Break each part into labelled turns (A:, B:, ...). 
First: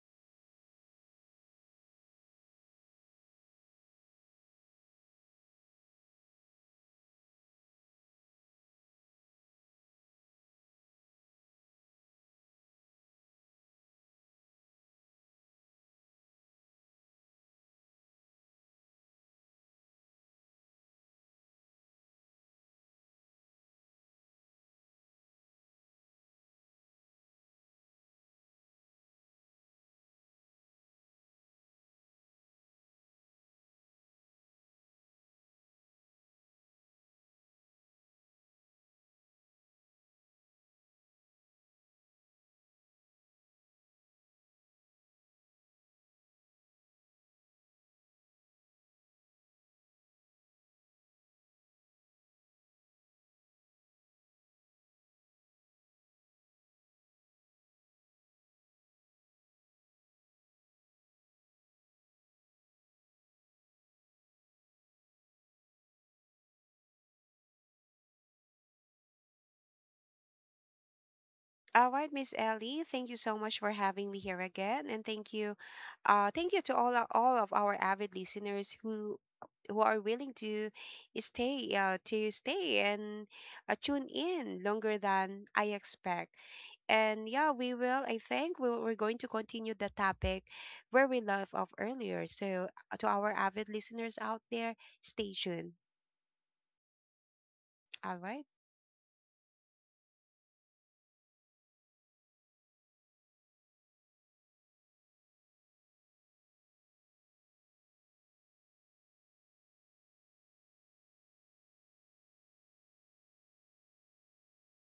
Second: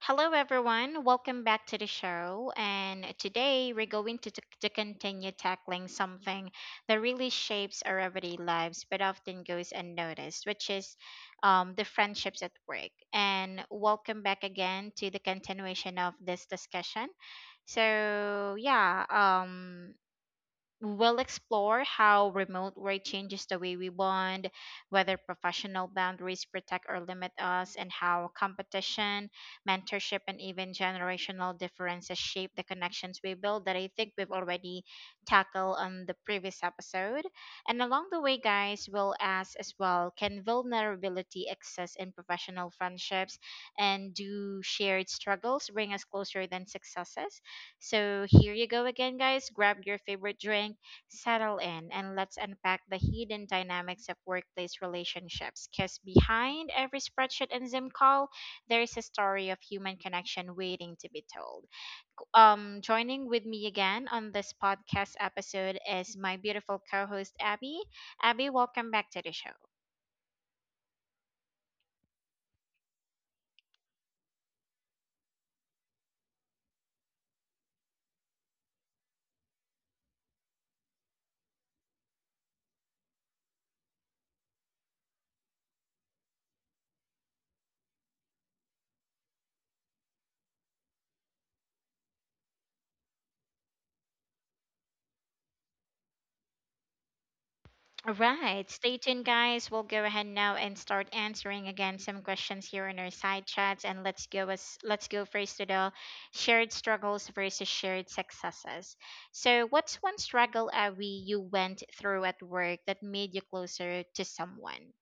A: Hello, everyone. Welcome back to the show. And today we're going to continue tackling something that really shapes our everyday lives but often goes unnoticed, which is the friendships at work. And welcome back again to the continuation of this discussion. So, yeah, we'll explore how remote work changes the way we bond, whether professional boundaries protect or limit us, and how competition, mentorship, and even generational differences shape the connections we build that I think we've already tackled on the previous episode. And along the way, guys, we'll ask as well, can vulnerability exist in professional friendships, and do shared struggles bring us closer than successes? So here you go again, guys. Grab your favorite drink, settle in, and let's unpack the hidden dynamics of workplace relationships. Because behind every spreadsheet and Zoom call, there is a story of human connection waiting to be told. Joining with me again on this podcast episode is my beautiful co-host Abby. Abby, welcome back to the show.
B: All right, Miss Ellie, thank you so much for having me here again, and thank you to all all of our avid listeners who are willing to stay and tune in longer than I expect. And yeah, we will. I think we're going to continue the topic where we left off earlier. So to our avid listeners out there, stay tuned. All
A: All
B: right,
A: right, stay tuned, guys. We'll go ahead now and start answering again some questions here in our side chats, and let's go first to the shared struggles versus shared successes. So, what's one struggle, Avi, you went through at work that made you closer to someone?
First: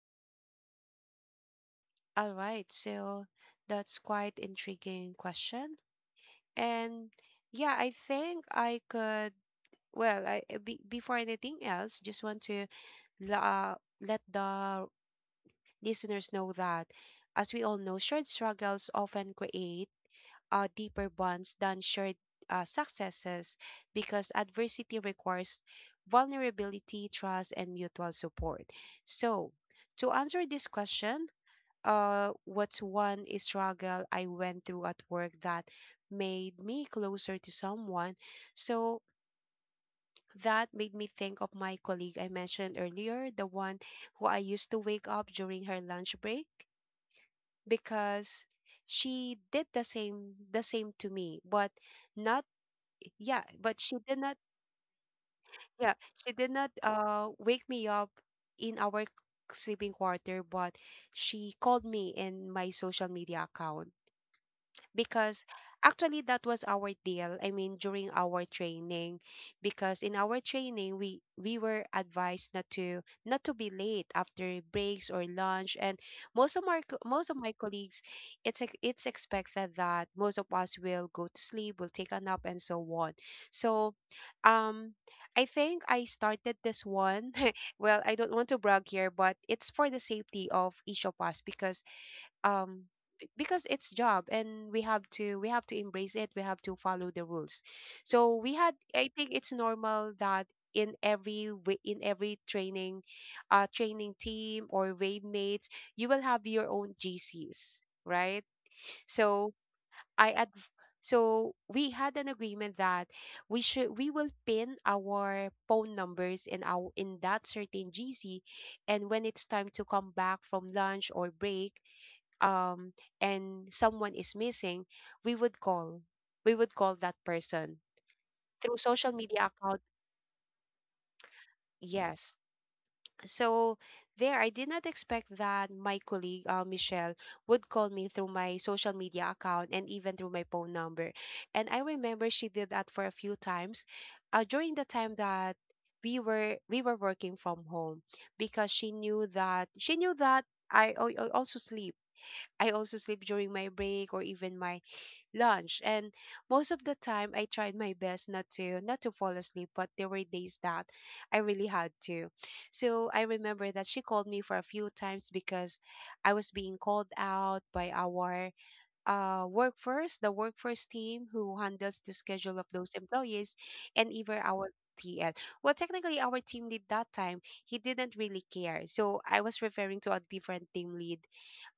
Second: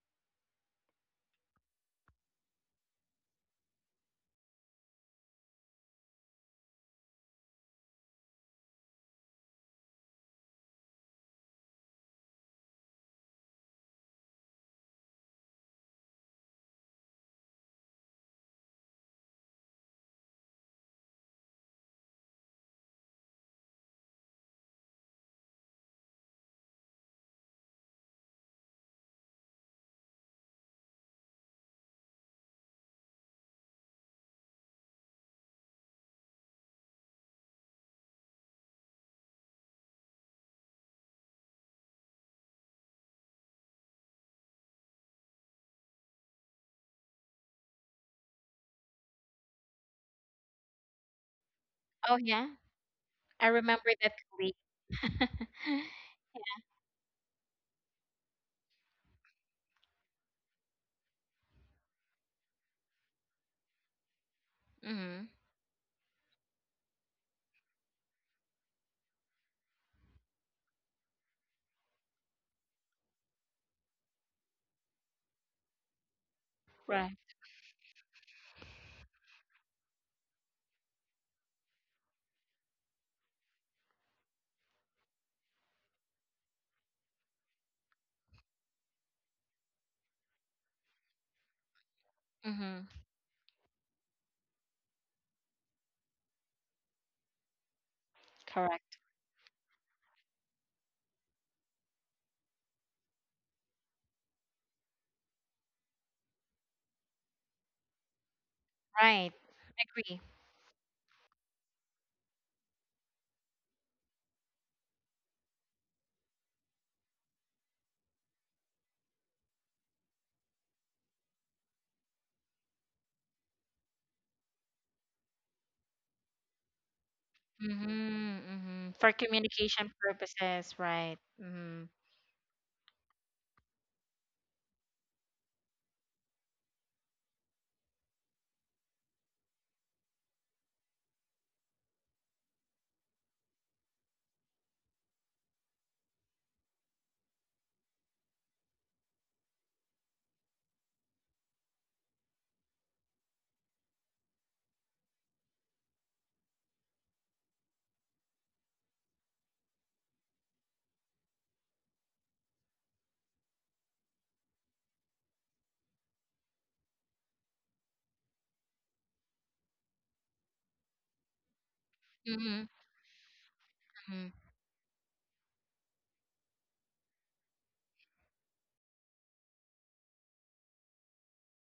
B: all right. So that's quite intriguing question. And yeah, I think I could. Well, before anything else, just want to la- uh, let the listeners know that, as we all know, shared struggles often create deeper bonds than shared successes because adversity requires vulnerability, trust, and mutual support. So, to answer this question, what's one struggle I went through at work that made me closer to someone. So that made me think of my colleague I mentioned earlier, the one who I used to wake up during her lunch break because she did the same to me but
A: Oh
B: not
A: yeah,
B: yeah
A: I
B: but
A: remember
B: she
A: that
B: did not
A: colleague.
B: yeah she did not wake me up in our sleeping quarter but she called me in my social media account
A: Mm-hmm.
B: because actually that was our deal. I mean, during our training, because in our training we were advised not to be late after breaks or lunch, and most of my
A: Right.
B: most of my colleagues, it's expected that most of us will go to sleep, will take a nap, and so on. So, um. I think I started this one well, I don't want to brag here, but it's for the safety of each of us because um
A: Mm-hmm.
B: because it's job and we have to embrace it we have to follow the rules so we had
A: Correct.
B: I think it's normal that in every in every training training team or wave mates you will have your own gcs right
A: Right.
B: so
A: Agree.
B: i adv- so we had an agreement that we will pin our phone numbers in our in that certain gc and when it's time to come back from lunch or break um and someone is missing, we would call. We would call that person
A: Mm-hmm.
B: through
A: Mm-hmm.
B: social
A: For
B: media account.
A: communication purposes, right. Mm-hmm.
B: Yes. So there, I did not expect that my colleague, Michelle, would call me through my social media account and even through my phone number. And I remember she did that for a few times during the time that we were working from home because she knew that I also sleep I also sleep during my break or even my lunch. And most of the time I tried my best not to fall asleep, but there were days that I really had to. So I remember that she called me for a few times because I was being called out by our the workforce team who handles the schedule of
A: Mm-hmm.
B: those employees, and
A: Mm-hmm.
B: even our TL. Well, technically, our team lead that time, he didn't really care. So I was referring to a different team lead,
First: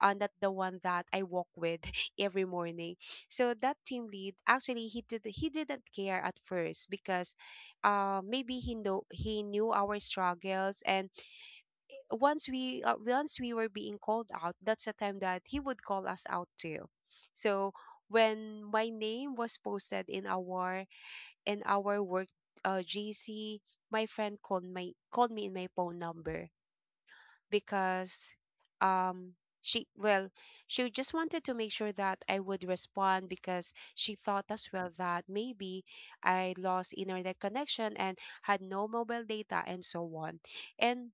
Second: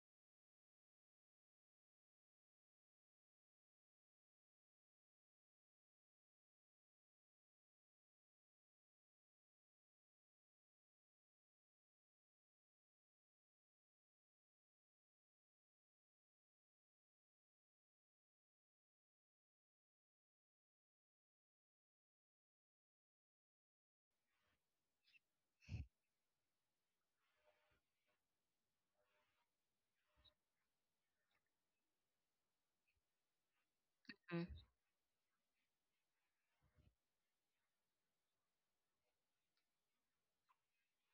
B: and that the one that I walk with every morning. So that team lead, actually, he didn't care at first because, maybe he knew our struggles and once we were being called out that's the time that he would call us out too so when my name was posted in our work gc my friend called me in my phone number because um she well she just wanted to make sure that I would respond because she thought as well that maybe I lost internet connection and had no mobile data and so on and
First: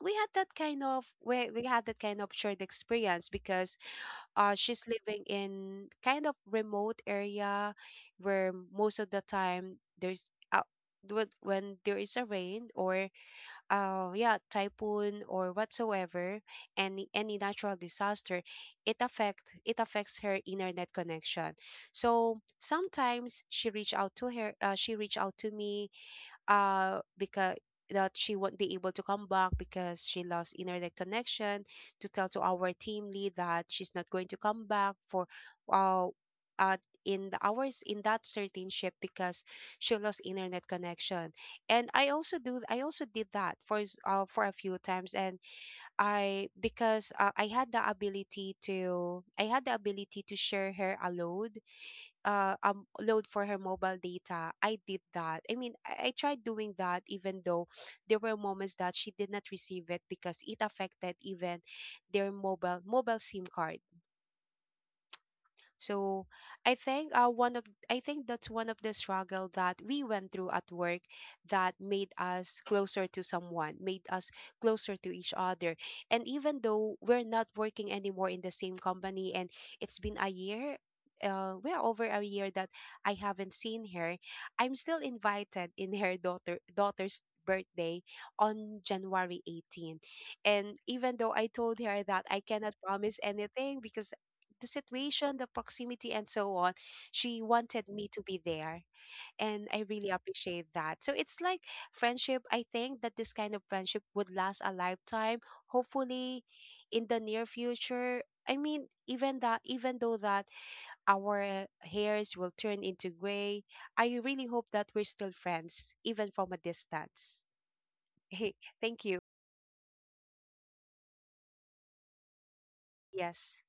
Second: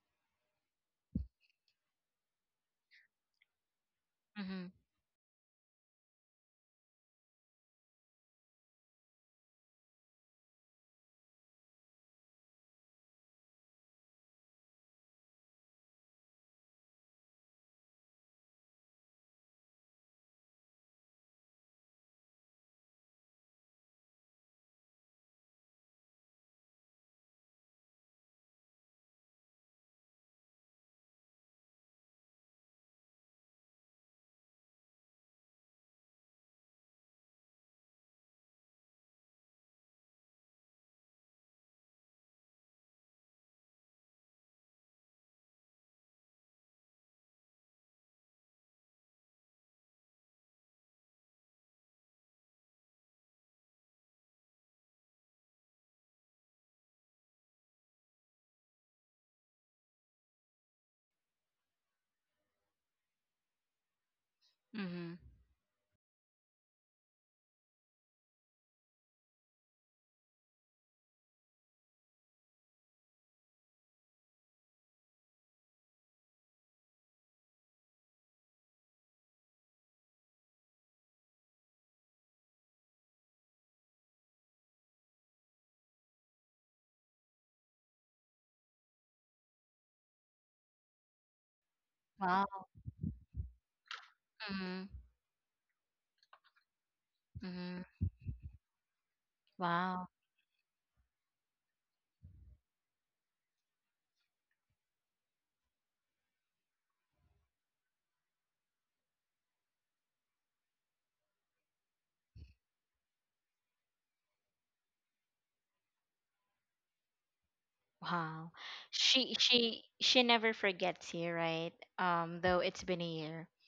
B: we had that kind of we had that kind of shared experience because
A: Mm-hmm.
B: she's living in kind of remote area where most of the time there's when there is a rain or yeah typhoon or whatsoever any natural disaster it affects her internet connection so sometimes she reached out to me because that she won't be able to come back because she lost internet connection to tell to our team lead that she's not going to come back for uh, uh in the hours in that certain shift because she lost internet connection and I also did that for for a few times and I because I had the ability to share her a load load for her mobile data I did that I mean I tried doing that even though there were moments that she did not receive it because it affected even their mobile sim card
A: Mm-hmm.
B: so I think one of I think that's one of the struggle that we went through at work that made us closer to someone, made us closer to each other. And even though we're not working anymore in the same company and it's been a year well over a year that I haven't seen her. I'm still invited in her daughter's birthday on January 18. And even though I told her that I
A: Wow.
B: cannot promise anything because the
A: Mm-hmm.
B: situation, the proximity, and so on. She
A: Mm-hmm.
B: wanted me to be there. And I really
A: Wow.
B: appreciate that. So it's like friendship. I think that this kind of friendship would last a lifetime. Hopefully, in the near future, I mean, even though that our hairs will turn into gray, I really hope that we're still friends, even from a distance.
A: Wow.
B: thank you.
A: She never forgets you, right? Though it's been a year,
B: Yes,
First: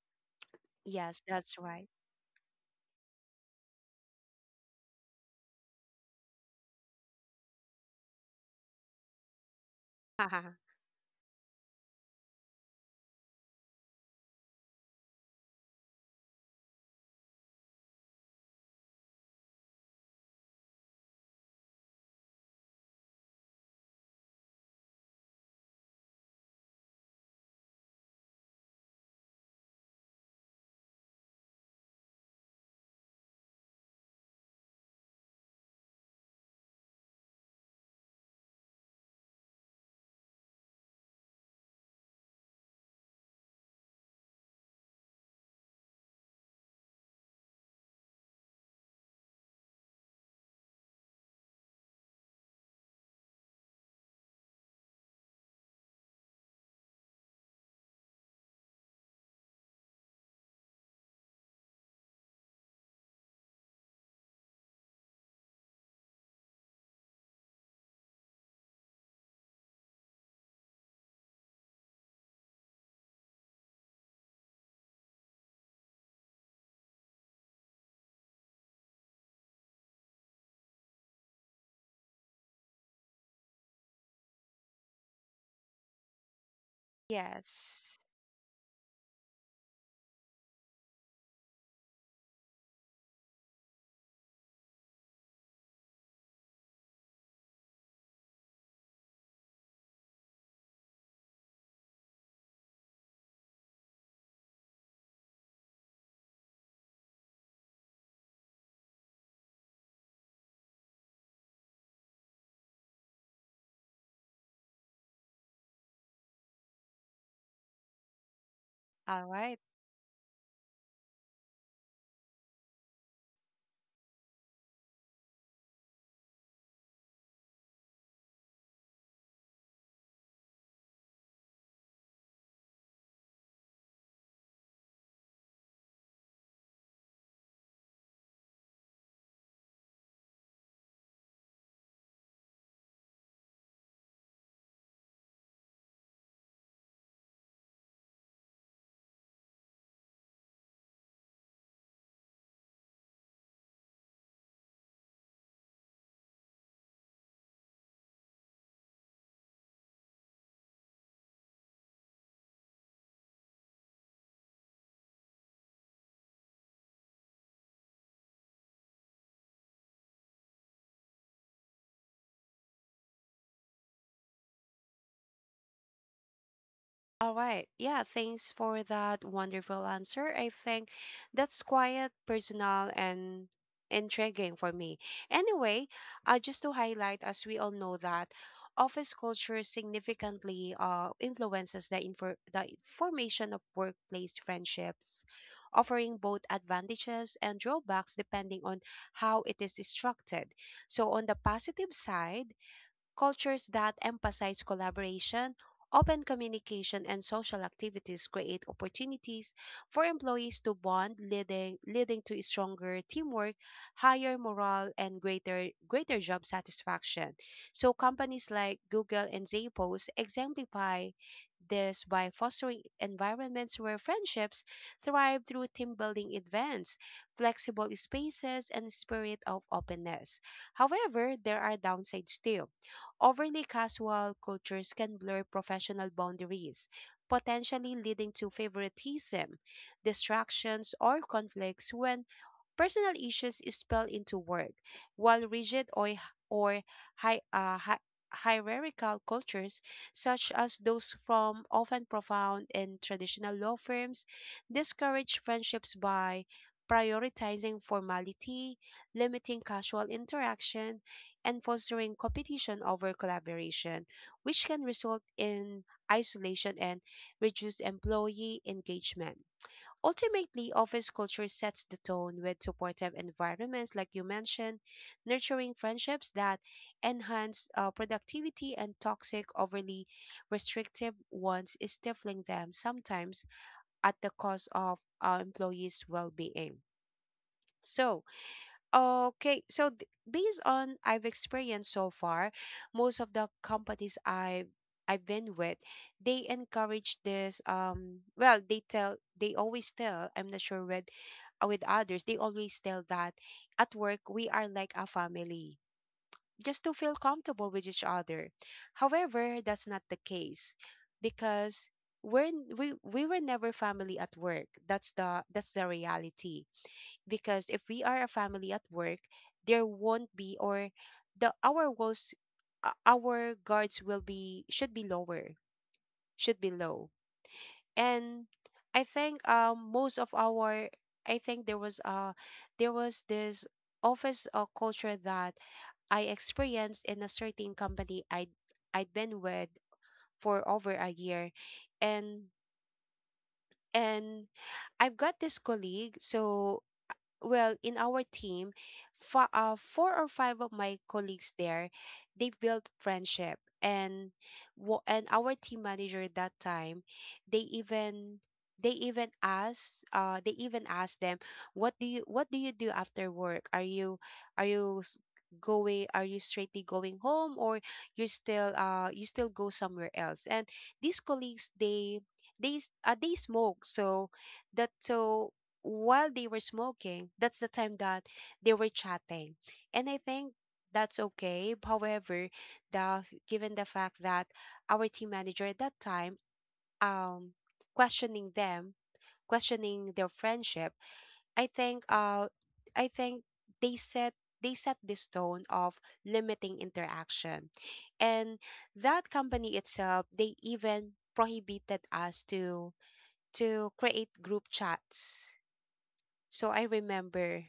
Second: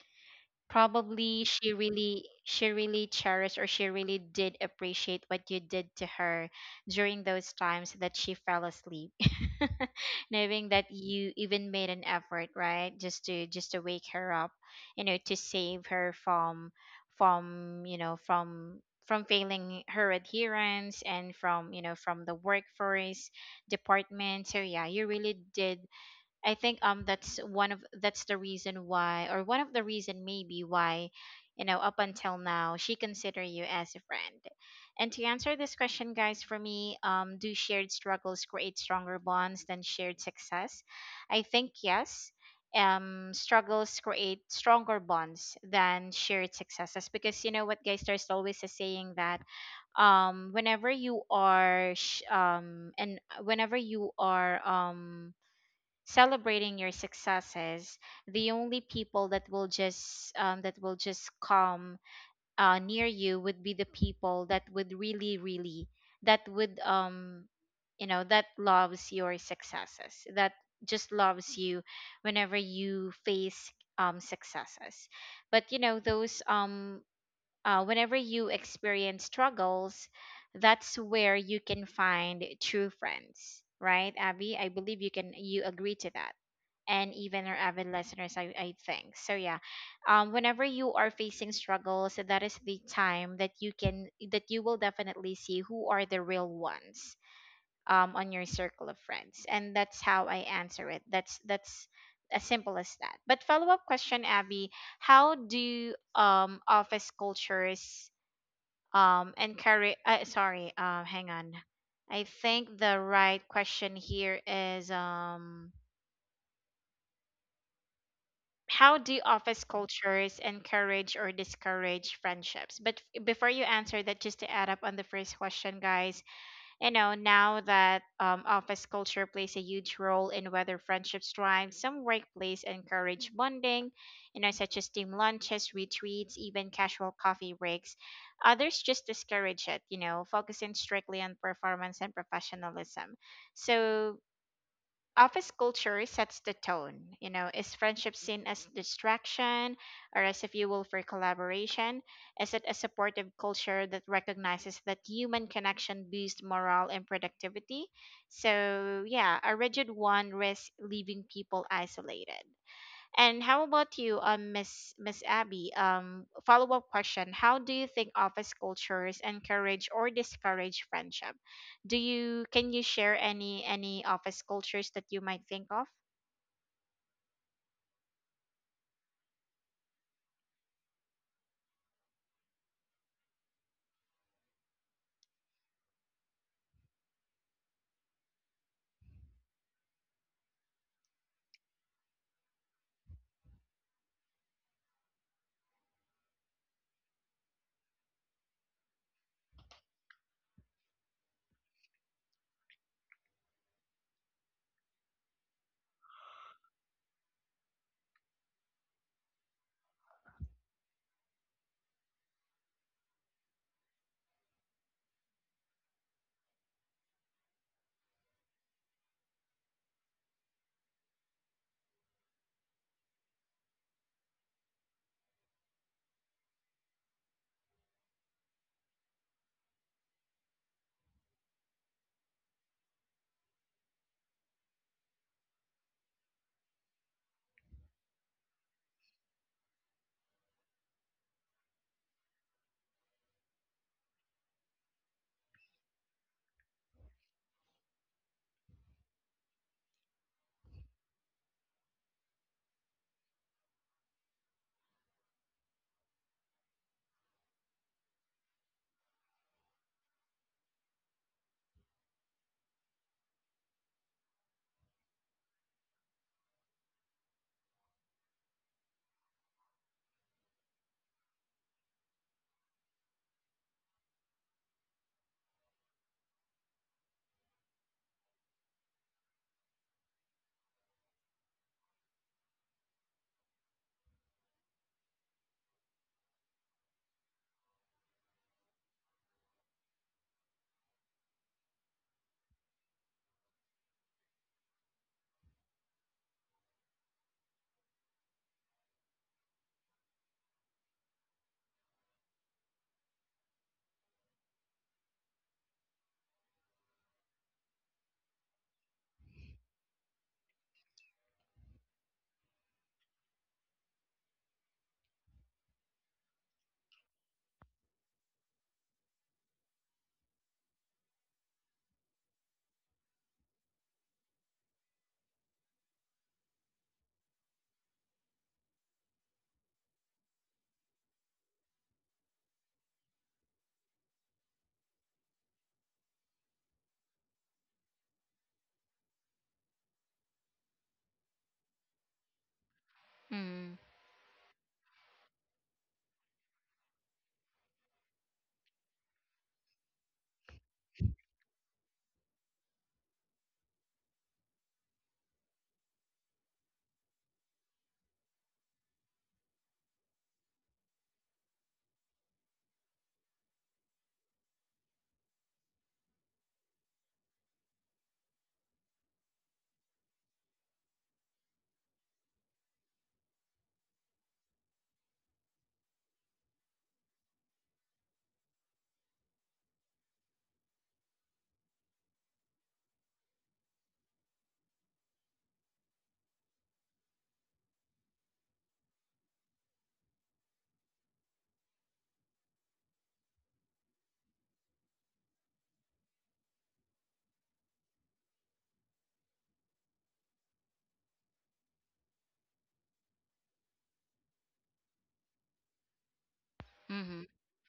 B: yes,
A: probably
B: that's
A: she
B: right.
A: really she really cherished, or she really did appreciate what you did to her during those times that she fell asleep, knowing that you even made an effort, right, just to wake her up, you know, to save her from, from, from failing her adherence, and from, you know, from the workforce department. So yeah, you really did. I think, that's one of that's the reason why, or one of the reason maybe why, you know, up until now she consider you as a friend. And to answer this question, guys, for me, do shared struggles create stronger bonds than shared success? I think yes. Struggles create stronger bonds than shared successes because, you know what, guys, there's always a saying that, whenever you are celebrating your successes, the only people that will just come near you would be the people that would really really that would um, you know, that loves your successes, that just loves you whenever you face successes. But you know those, whenever you experience struggles, that's where you can find true friends, right, Abby? I believe you, can you agree to that? And even our avid
B: yes.
A: listeners, I think. So yeah, whenever you are facing struggles, that is the time that you can, that you will definitely see who are the real ones on your circle of friends, and that's how I answer it. That's as simple as that. But follow up question, Abby, how do office cultures encourage? Sorry, hang on. I think the right question here is, how do
B: All right.
A: office cultures encourage or discourage friendships? But before you answer that, just to add up on the first question, guys, you know, now that, office culture plays a huge role in whether friendships thrive. Some workplace encourage bonding, you know, such as team lunches, retreats, even casual coffee breaks. Others just discourage it, you know, focusing strictly on performance and professionalism. So office culture sets the tone. You know, is friendship seen as distraction or as a fuel for collaboration? Is it a supportive culture that recognizes that human connection boosts morale and productivity? So, yeah, a rigid one risks leaving people isolated. And how about you, Miss Abby? Follow up question: how do you think office cultures encourage or discourage friendship? Do you can you share any office cultures that you might think of?
B: All right. Yeah, thanks for that wonderful answer. I think that's quiet, personal, and intriguing for me. Anyway, just to highlight, as we all know that office culture significantly influences the formation of workplace friendships, offering both advantages and drawbacks depending on how it is constructed. So on the positive side, cultures that emphasize collaboration, open communication, and social activities create opportunities for employees to bond, leading to stronger teamwork, higher morale, and greater job satisfaction. So, companies like Google and Zappos exemplify this by fostering environments where friendships thrive through team building events, flexible spaces, and spirit of openness. However, there are downsides too. Overly casual cultures can blur professional boundaries, potentially leading to favoritism, distractions, or conflicts when personal issues is spelled into work, while rigid or hi, hierarchical cultures, such as those from often profound and traditional law firms, discourage friendships by prioritizing formality, limiting casual interaction, and fostering competition over collaboration, which can result in isolation and reduced employee engagement. Ultimately, office culture sets the tone with supportive environments, like you mentioned, nurturing friendships that enhance productivity and toxic, overly restrictive ones, is stifling them sometimes at the cost of our employees' well being. So, okay, so based on I've experienced so far, most of the companies I've been with, they encourage this. Well, they always tell. I'm not sure with others. They always tell that at work we are like a family, just to feel comfortable with each other. However, that's not the case because we were never family at work. That's the reality because if we are a family at work there won't be or the our walls our guards will be should be lower should be low and I think most of our I think there was this office culture that I experienced in a certain company I'd been with for over a year and
A: Mm,
B: and I've got this colleague. So well in our team four or five of my colleagues there they built friendship and and our team manager that time they even they even asked them what do you do after work are you s- going are you straightly going home or you still go somewhere else and these colleagues they smoke so that so while they were smoking, that's the time that they were chatting. And I think that's okay. However, the given the fact that our team manager at that time um questioning them, questioning their friendship, I think I think they set they set this tone of limiting interaction. And that company itself, they even prohibited us to create group chats, so I
A: mm-hmm,
B: remember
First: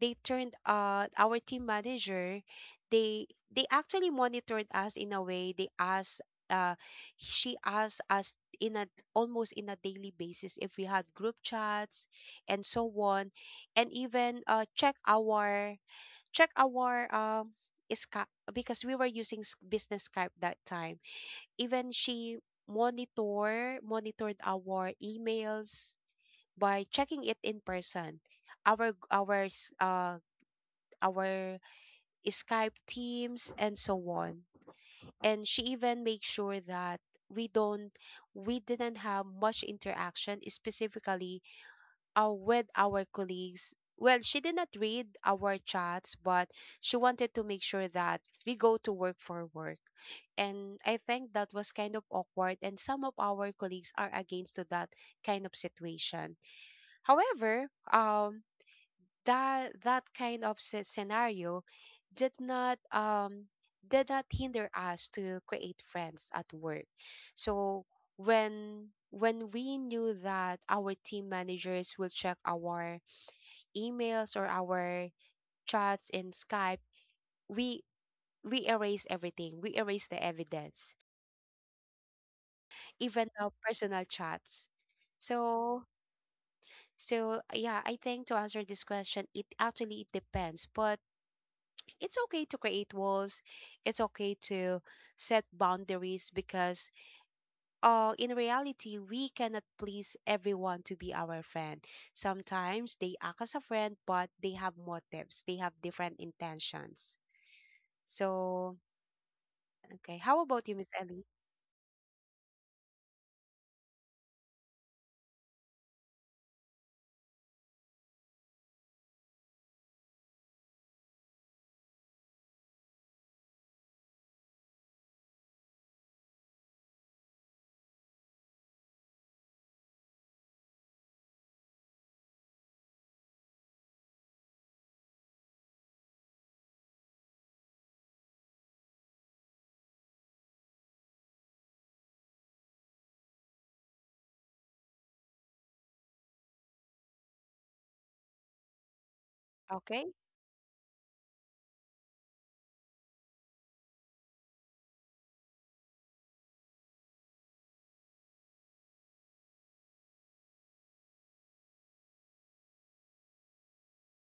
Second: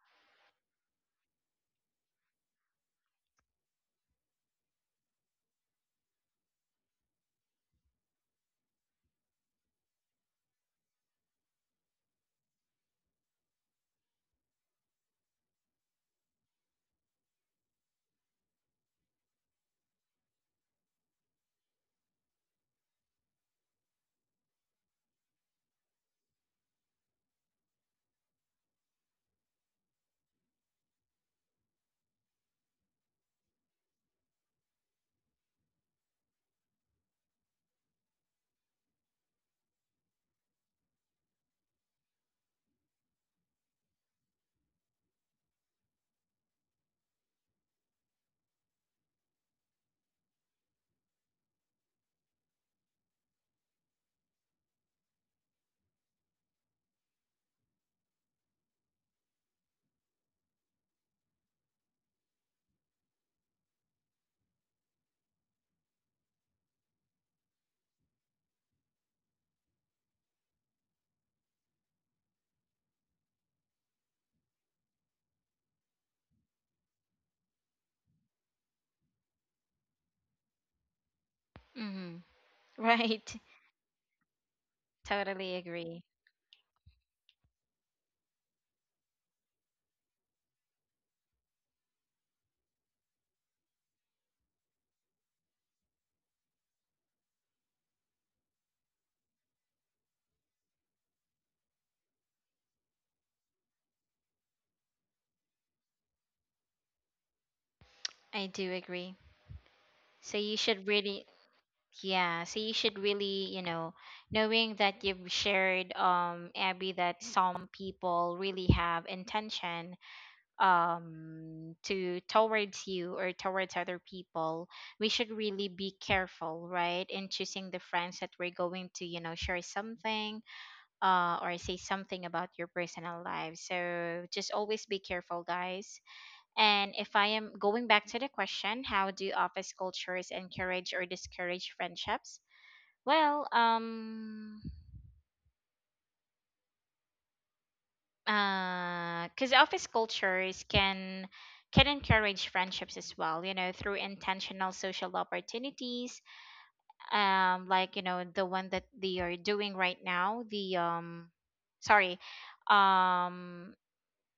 B: they turned our team manager, they they actually monitored us in a way. They asked she asked us in a almost in a daily basis if we had group chats and so on, and even check our check our Skype, because we were using business Skype that time. Even she monitored our emails by checking it in person. Our our Skype, teams, and so on. And she even makes sure that we don't we didn't have much interaction specifically with our colleagues. Well, she did not read our chats, but she wanted to make sure that we go to work for work. And I think that was kind of awkward, and some of our colleagues are against to that kind of situation. However, that kind of scenario did not um did not hinder us to create friends at work. So when we knew that our team managers will check our emails or our chats in Skype, we we erase everything. We erase the evidence,
A: mm-hmm.
B: even
A: Right.
B: our personal chats.
A: Totally
B: So
A: agree.
B: yeah, I think to answer this question, it actually it depends, but it's okay to create walls. It's okay to set boundaries, because in reality, we cannot please everyone to be our friend. Sometimes they act as a friend, but they have motives. They have different intentions.
A: I do
B: So,
A: agree.
B: okay.
A: So
B: How
A: you
B: about you,
A: should
B: Miss Ellie?
A: really, yeah. So you should really, you know, knowing that you've shared, Abby, that some people really have intention to towards you or towards other people, we should really be careful, right, in choosing the friends that we're going to, you know, share something, or say something about your personal life. So just always be careful, guys. And if I am going back to the question, how do office cultures encourage or discourage friendships? Well, because office
B: Okay.
A: cultures can encourage friendships as well, you know, through intentional social opportunities, like, you know, the one that they are doing right now, the sorry um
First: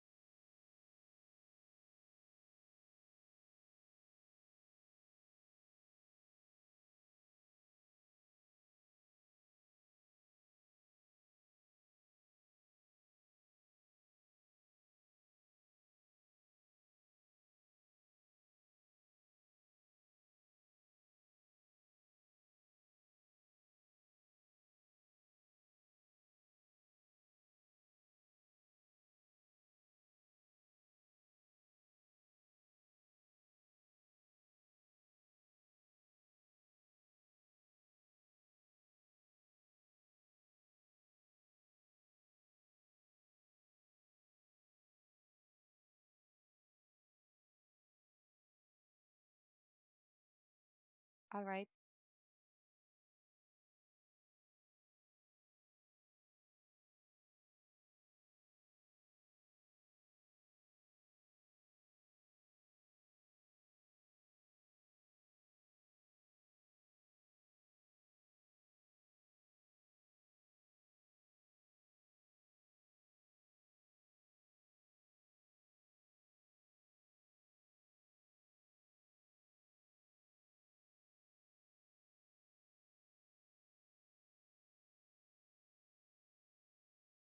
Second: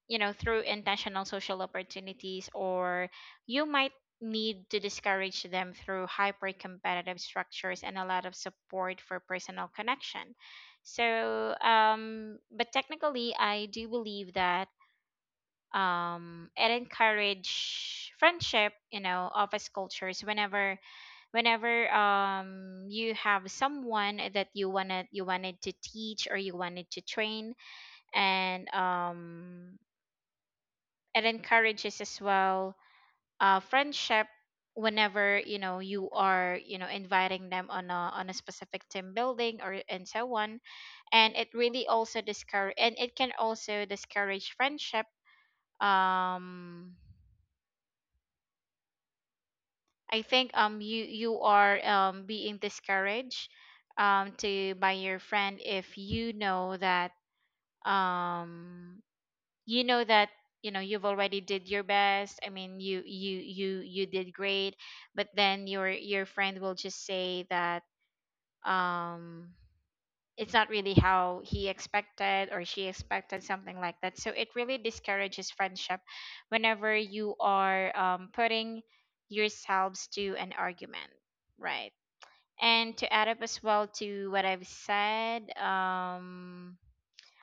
A: you know, through intentional social opportunities. Or you might need to discourage them through hyper competitive structures and a lot of support for personal connection. So but technically, I do believe that, and encourage friendship, you know, office cultures whenever, whenever you have someone that you wanted to teach or you wanted to train, and it encourages as well friendship whenever, you know, you are, you know, inviting them on a specific team building or and so on. And it really also discourage, and it can also discourage friendship. Um I think um you
B: All right.
A: are being discouraged to by your friend if you know that, um you know that you know you've already did your best. I mean, you did great, but then your friend will just say that, um it's not really how he expected or she expected, something like that. So it really discourages friendship whenever you are, putting yourselves to an argument, right? And to add up as well to what I've said,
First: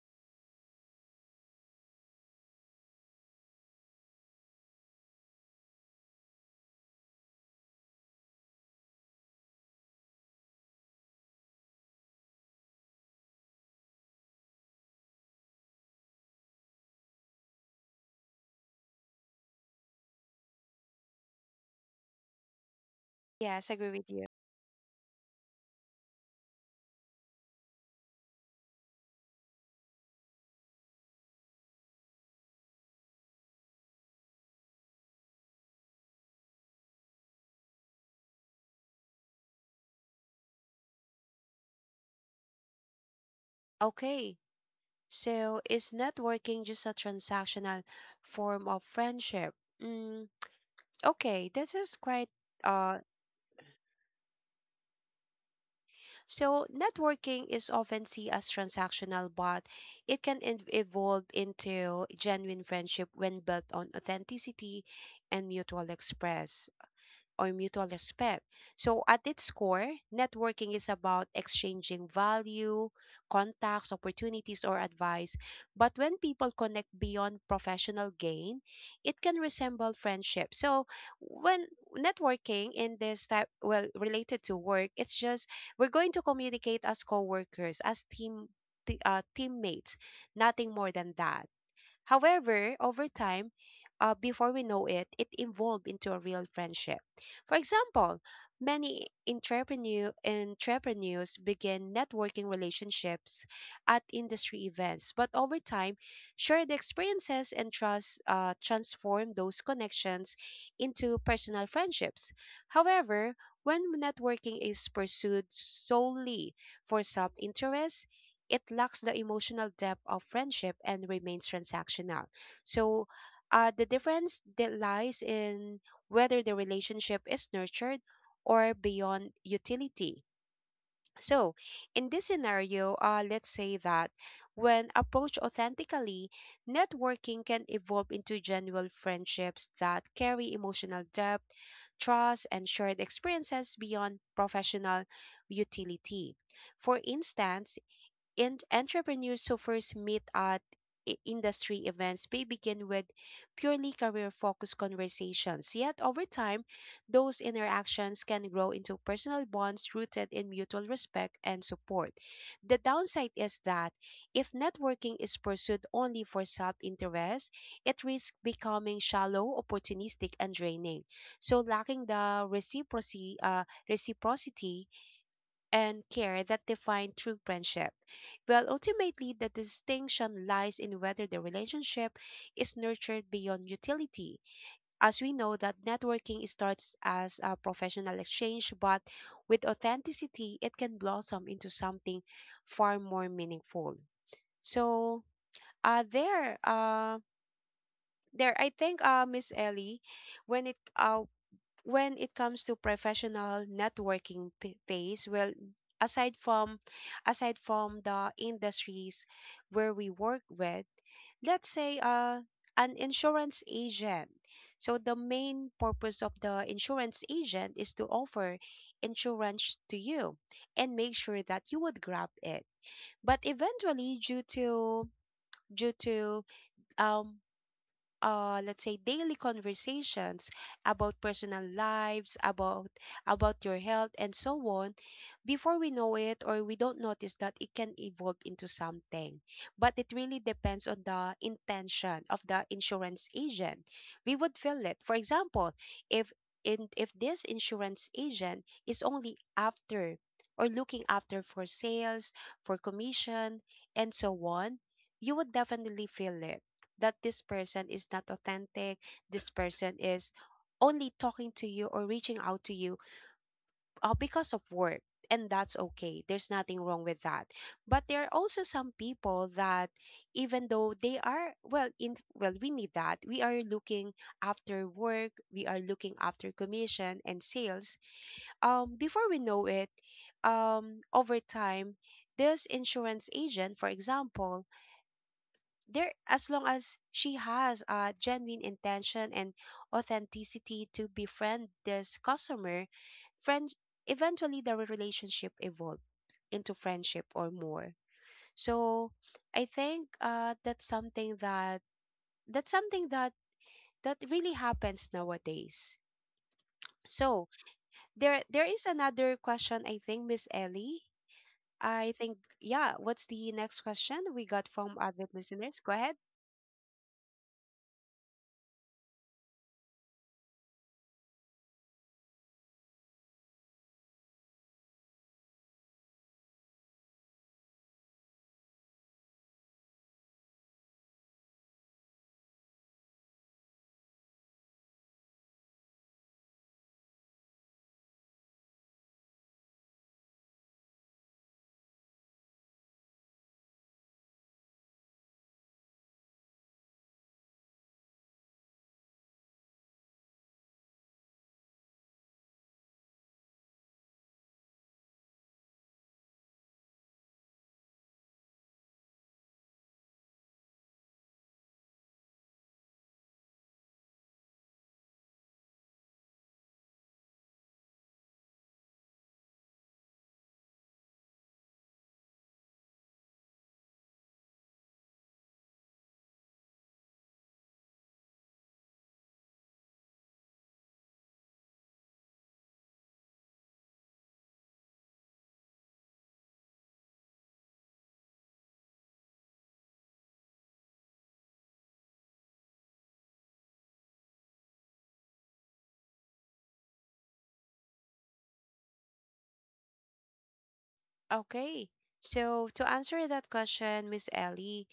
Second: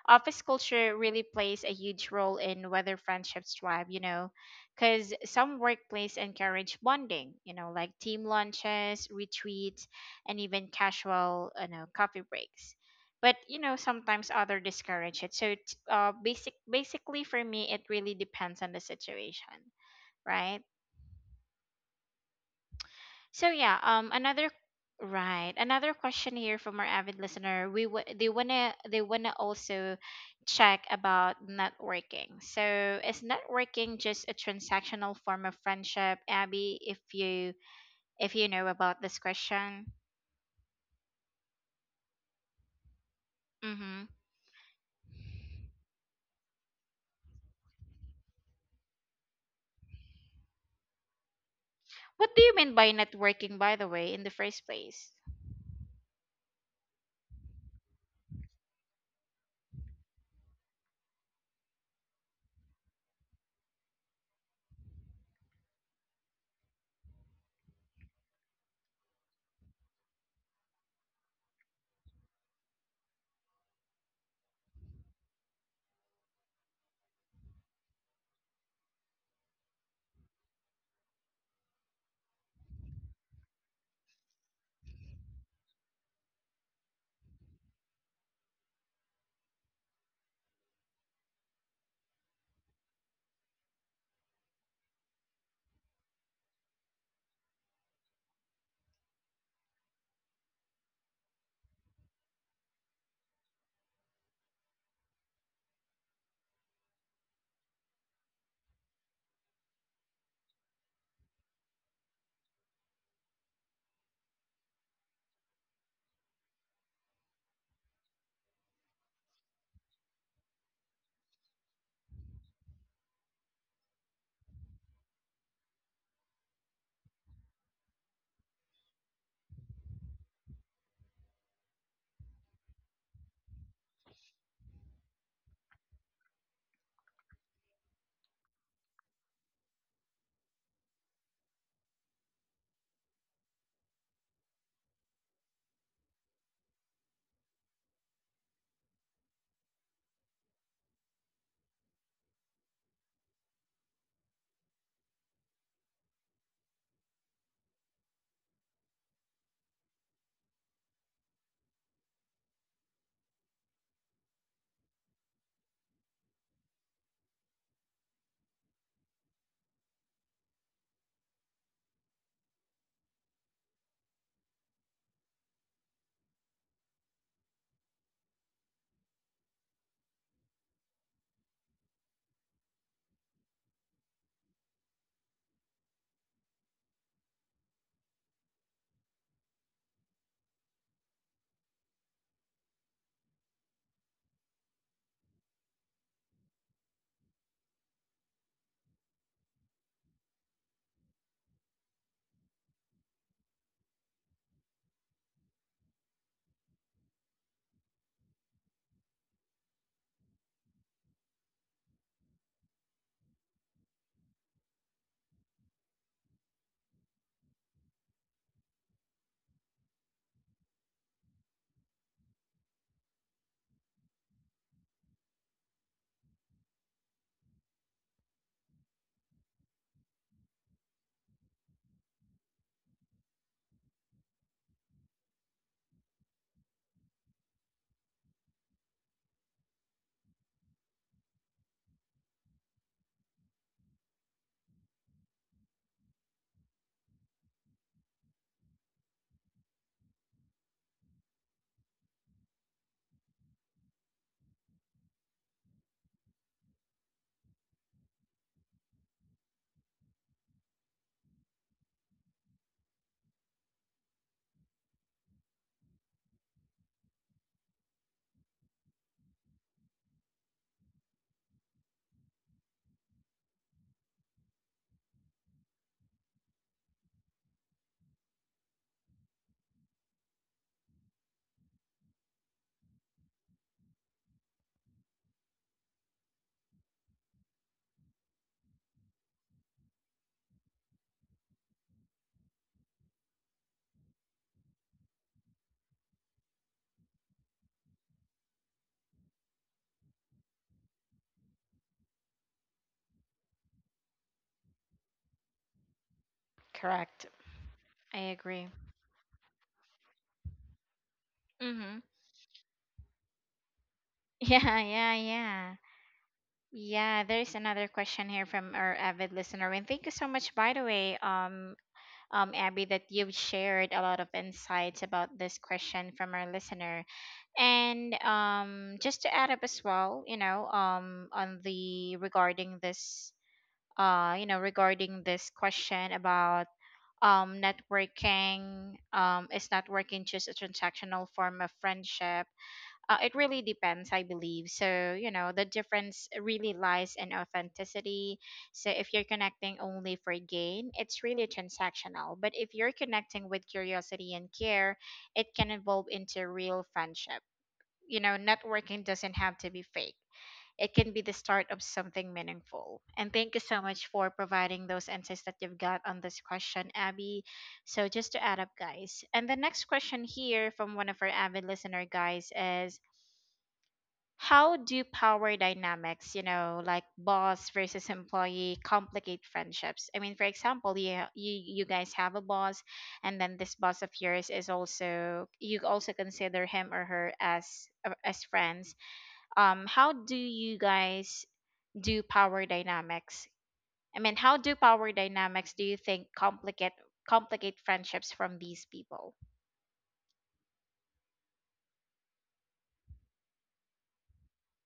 A: office culture really plays a huge role in whether friendships thrive, you know, because some workplace encourage bonding, you know, like team lunches, retreats, and even casual, you know, coffee breaks. But you know, sometimes other discourage it. So, it's, basically for me, it really depends on the situation, right? So
B: Yes, I
A: yeah,
B: agree with you.
A: another right, another question here from our avid listener. They wanna also check about networking. So is networking just a transactional form of friendship, Abby? If you, if you know about this question. Mm-hmm.
B: Okay. So, is networking just a transactional form of friendship? Mm, okay, this is quite
A: What do you mean by
B: uh
A: networking, by the way, in the first place?
B: so networking is often seen as transactional, but it can evolve into genuine friendship when built on authenticity and mutual express or mutual respect. So, at its core, networking is about exchanging value, contacts, opportunities, or advice. But when people connect beyond professional gain, it can resemble friendship. So, when networking in this type, well, related to work, it's just we're going to communicate as co workers, as team. Teammates, nothing more than that. However, over time, before we know it, it evolved into a real friendship. For example, many entrepreneurs begin networking relationships at industry events, but over time, shared experiences and trust transform those connections into personal friendships. However, when networking is pursued solely for self interest, it lacks the emotional depth of friendship and remains transactional. So, the difference that lies in whether the relationship is nurtured or beyond utility. So, in this scenario, let's say that when approached authentically, networking can evolve into genuine friendships that carry emotional depth, trust, and shared experiences beyond professional utility. For instance, and entrepreneurs who first meet at industry events may begin with purely career focused conversations. Yet, over time, those interactions can grow into personal bonds rooted in mutual respect and support. The downside is that if networking is pursued only for self interest, it risks becoming shallow, opportunistic, and draining. So, lacking the reciprocity, and care that define true friendship. Well, ultimately, the distinction lies in whether the relationship is nurtured beyond utility. As we know that networking starts as a professional exchange, but with authenticity, it can blossom into something far more meaningful. So, uh, there, uh, there, I think, Miss Ellie, when when it comes to professional networking phase, well, aside from aside from the industries where we work with, let's say an insurance agent. So the main purpose of the insurance agent is to offer insurance to you and make sure that you would grab it. But eventually, due to due to um, let's say daily conversations about personal lives, about your health and so on. Before we know it, or we don't notice that it can evolve into something, but it really depends on the intention of the insurance agent. We would feel it. For example, if in if this insurance agent is only after or looking after for sales, for commission, and so on, you would definitely feel it, that this person is not authentic, this person is only talking to you or reaching out to you because of work. And that's okay. There's nothing wrong with that. But there are also some people that, even though they are, well, in well, we need that. We are looking after work. We are looking after commission and sales. Before we know it, over time, this insurance agent, for example, there as long as she has a genuine intention and authenticity to befriend this customer friend, eventually the relationship evolve into friendship or more. So I think that's something that that's something that that really happens nowadays.
A: Correct.
B: So
A: I
B: there
A: agree.
B: is another question, I think, Miss Ellie.
A: Mm-hmm.
B: I think, yeah, what's the next question we got
A: Yeah,
B: from
A: yeah,
B: avid listeners?
A: yeah.
B: Go ahead.
A: Yeah, there's another question here from our avid listener. And thank you so much, by the way. Abby, that you've shared a lot of insights about this question from our listener. And just to add up as well, you know, on the regarding this, you know, regarding this question about networking, is networking just a transactional form of friendship? It really depends, I believe. So you know, the difference really lies in authenticity. So if you're connecting only for gain, it's really transactional. But if you're connecting with curiosity and care, it can evolve into real friendship. You know, networking doesn't have to be fake. It can be the start of something meaningful. And thank you so much for providing those answers that you've got on this question, Abby. So just to add up, guys. And the next question here from one of our avid listener, guys, is how do power dynamics, you know, like boss versus employee, complicate friendships? I mean, for example, you guys have a boss, and then this boss of yours is also, you also consider him or her as, as friends. How do you guys Do power dynamics, I mean, how do power dynamics do you think complicate, complicate friendships from these people?
B: Okay. So to answer that question, Miss Ellie,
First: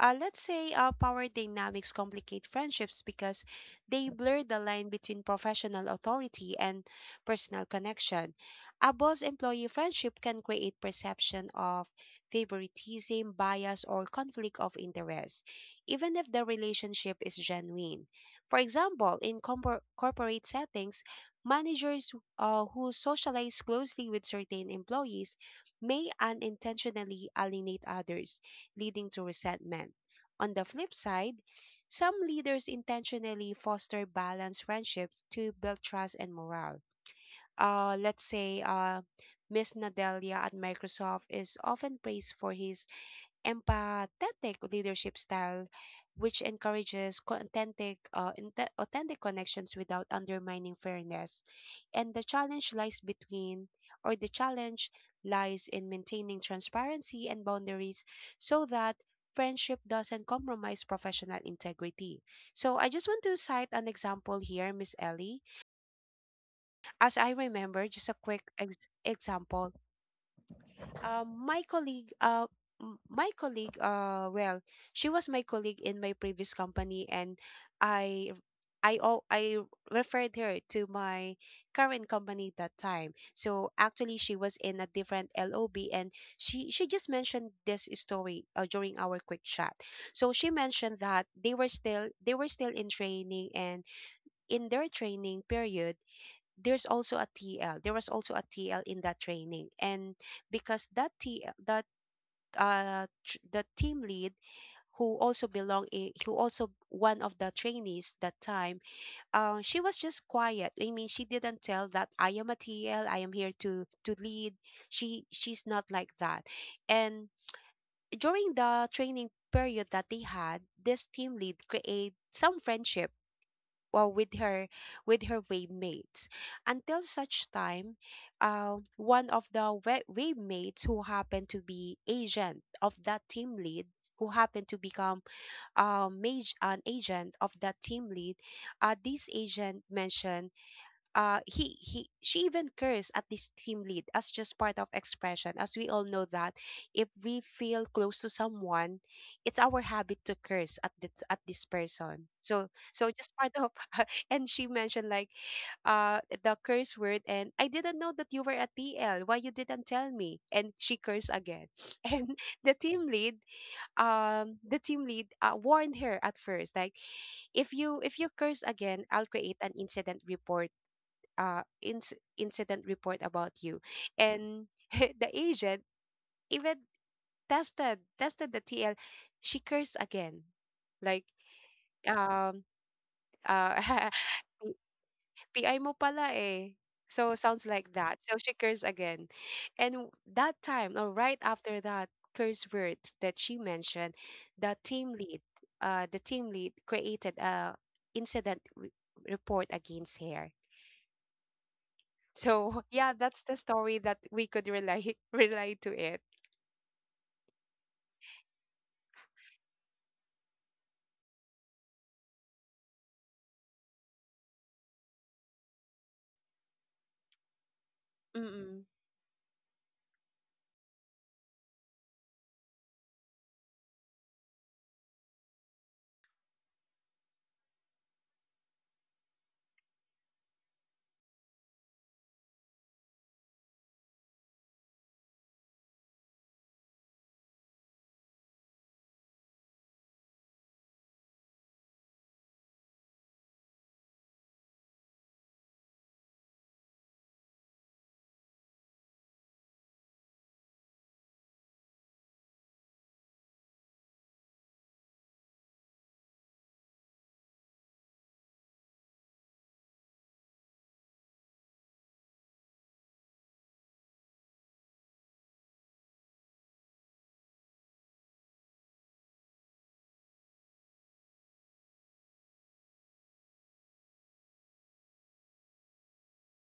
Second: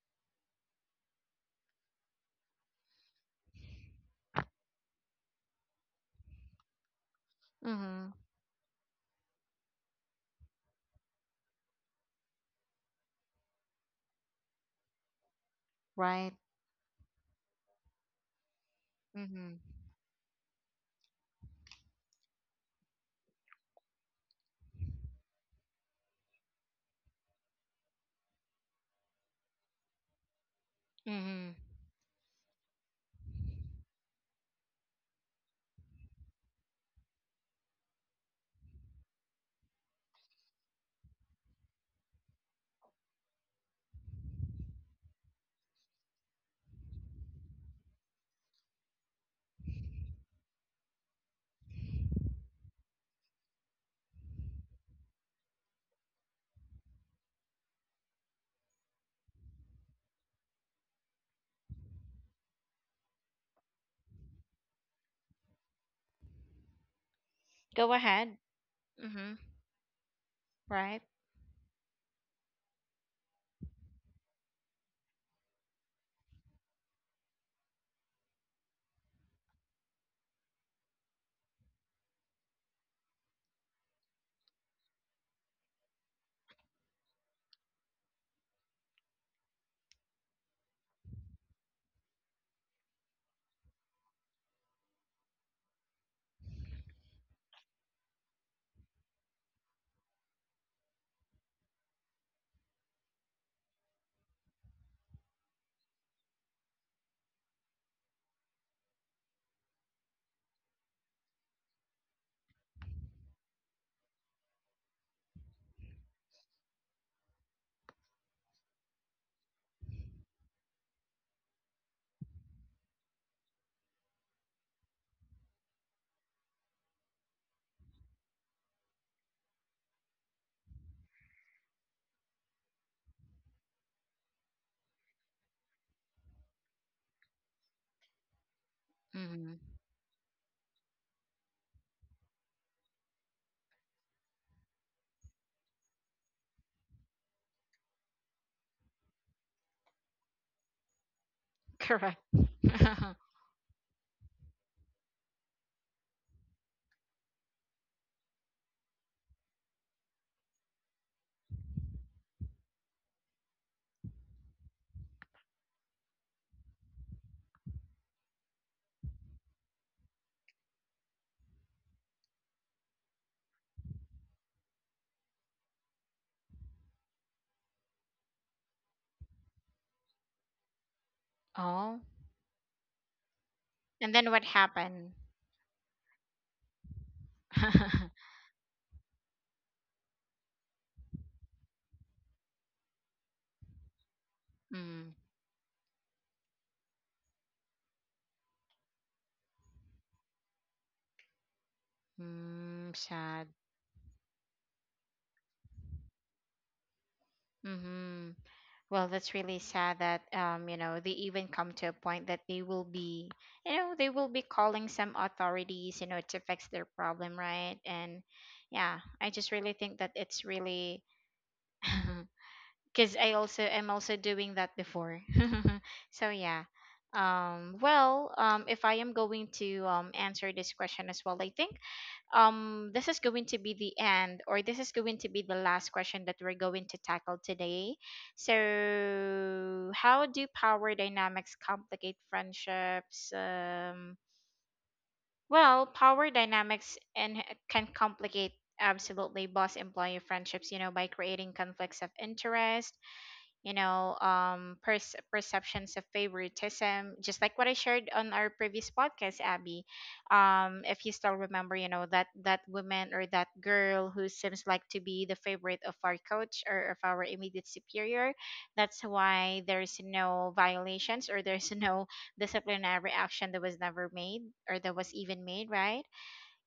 B: let's say power dynamics complicate friendships because they blur the line between professional authority and personal
A: Mm-hmm.
B: connection. A boss employee friendship can create perception of favoritism, bias, or conflict of interest, even if
A: Right.
B: the relationship is genuine. For example, in
A: Mm-hmm.
B: corporate settings, managers who socialize closely with certain employees may unintentionally alienate others, leading to resentment. On the flip side,
A: Mm-hmm.
B: some leaders intentionally foster balanced friendships to build trust and morale. Let's say Miss Nadelia at Microsoft is often praised for his empathetic leadership style, which encourages authentic connections without undermining fairness. And the challenge lies in maintaining transparency and boundaries so that friendship doesn't compromise professional integrity. So I just want to cite an example here, Miss Ellie. As I remember,
A: Go
B: just a
A: ahead.
B: quick
A: Mm-hmm.
B: example,
A: Right.
B: my colleague, my colleague, well, she was my colleague in my previous company, and I, I referred her to my current company that time. So actually, she was in a different LOB, and she just mentioned this story during our quick chat. So she mentioned that they were still in training, and in their training period, there's also a TL. There was also a TL in that training, and because that T that tr- the team lead who also belong in, who also one of the trainees that time, she was just quiet. I mean, she didn't tell that I am a TL. I am here to lead. She's not like that, and during the training period that they had, this team lead create some friendship, well, with her, with her wave mates. Until such time, one of the wave mates who happened to be agent of that team lead, who happened to become an agent of that team lead, this
A: Mm-hmm.
B: agent mentioned he she even cursed at this team lead as just part of expression, as we all know that if we feel close to someone, it's our habit to curse at at this
A: Correct.
B: person. So so just part of and she mentioned like the curse word and, I didn't know that you were a TL, why you didn't tell me, and she cursed again and the team lead, the team lead warned her at first, like, if you curse again, I'll create an incident report, incident report about you. And the agent even tested the TL. She cursed again, like,
A: Oh,
B: um uh
A: and then what happened?
B: PI mo pala eh, so sounds like
A: Mm,
B: that. So she cursed again, and that time, or right after that curse words that she mentioned, the team lead, the team lead created a incident report against her. So
A: mm,
B: yeah, that's
A: sad.
B: the story that we could relate relate to it.
A: Mm-hmm. Well, that's really sad that, you know, they even come to a point that they will be, you know, they will be calling some authorities, you know, to fix their problem, right? And
B: Mm-mm.
A: yeah, I just really think that it's really because I also am also doing that before. So yeah. Well, if I am going to, answer this question as well, I think this is going to be the end, or this is going to be the last question that we're going to tackle today. So how do power dynamics complicate friendships? Well, power dynamics and can complicate absolutely boss employee friendships, you know, by creating conflicts of interest, you know, perceptions of favoritism, just like what I shared on our previous podcast, Abby. If you still remember, you know, that that woman or that girl who seems like to be the favorite of our coach or of our immediate superior, that's why there's no violations, or there's no disciplinary action that was never made, or that was even made, right?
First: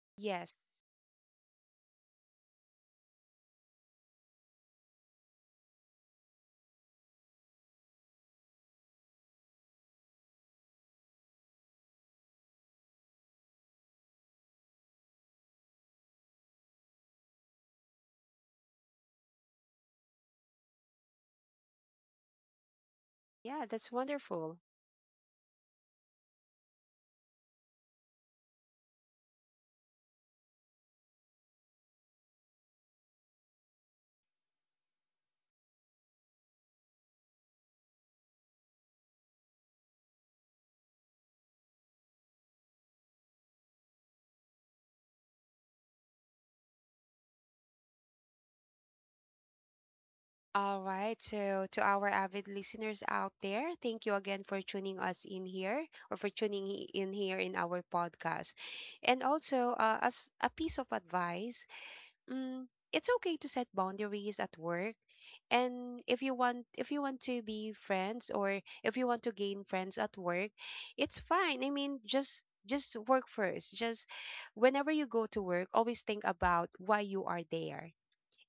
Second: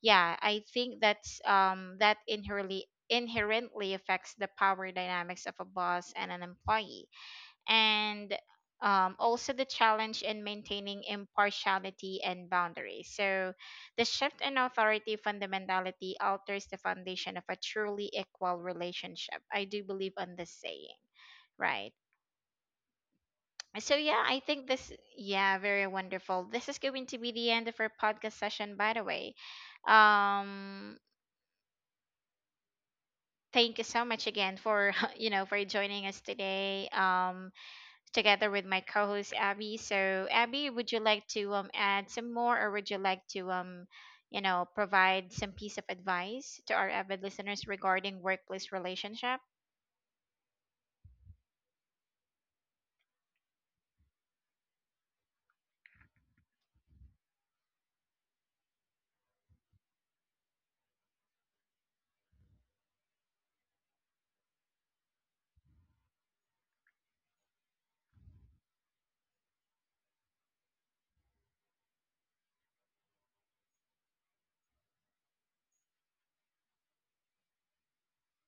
A: Yeah,
B: Yes.
A: I think that's that inherently affects the power dynamics of a boss and an employee, and also the challenge in maintaining impartiality and boundaries. So, the shift in authority fundamentality alters the foundation of a truly equal relationship. I do believe on this saying, right?
B: Yeah, that's
A: So, yeah, I
B: wonderful.
A: think this, yeah, very wonderful. This is going to be the end of our podcast session, by the way. Um, Thank you so much again for, you know, for joining us today. Together with my co-host Abby. So Abby, would you like to add some more, or would you like to, you know, provide some piece of advice to our avid listeners regarding workplace relationship?
B: All right. So to our avid listeners out there, thank you again for tuning us in here, or for tuning in here in our podcast. And also, as a piece of advice, mm, it's okay to set boundaries at work. And if you want, to be friends, or if you want to gain friends at work, it's fine. I mean, just work first. Just whenever you go to work, always think about why you are there,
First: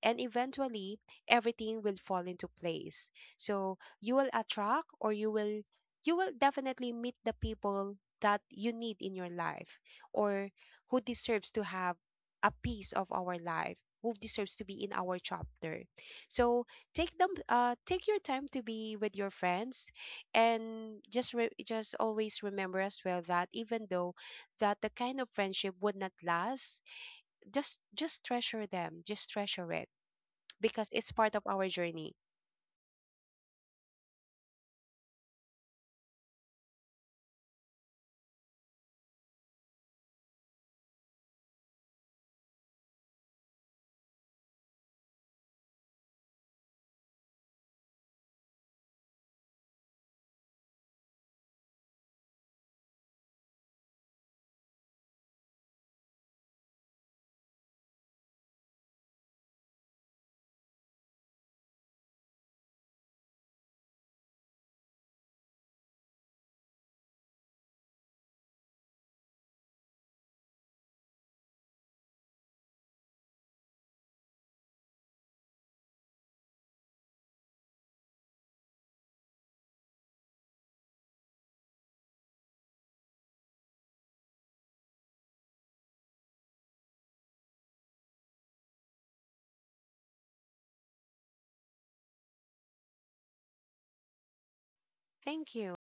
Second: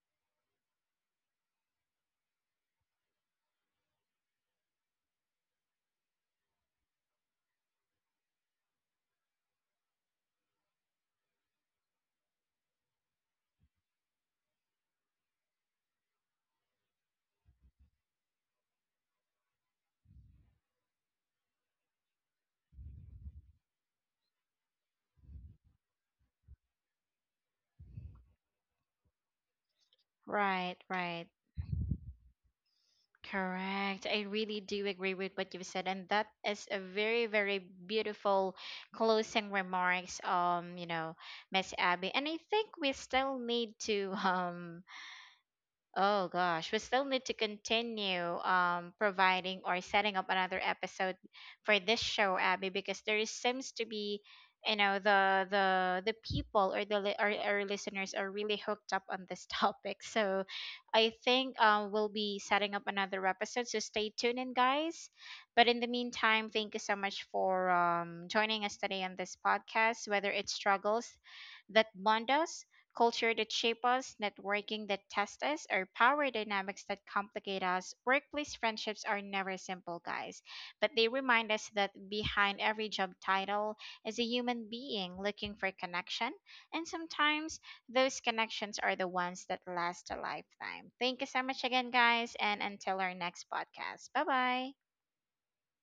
B: and eventually everything will fall into place. So you will attract, or you will, you will definitely meet the people that you need in your life, or who deserves to have a piece of our life, who deserves to be in our chapter. So take them, take your time to be with your friends. And just always remember as well that, even though that the kind of friendship would not last, just treasure them, just treasure it,
A: Right,
B: because it's
A: right.
B: part of our journey.
A: Correct. I really do agree with what you've said, and that is a very, very beautiful closing remarks. You know, Miss Abby, and I think we still need to oh gosh, we still need to continue, providing or setting up another episode for this show, Abby, because there is, seems to be, you know, the people or our listeners are really hooked up on this topic. So, I think we'll be setting up another episode. So stay tuned in, guys. But in the meantime, thank you so much for, joining us today on this podcast. Whether it's struggles that bond us, culture that shape us, networking that test us, or power dynamics that complicate us, workplace friendships are never simple, guys, but they remind us that behind every job title is a human being looking for connection, and sometimes those connections are the ones that last a lifetime. Thank you so much again, guys, and until our next podcast. Bye bye.
B: Thank you.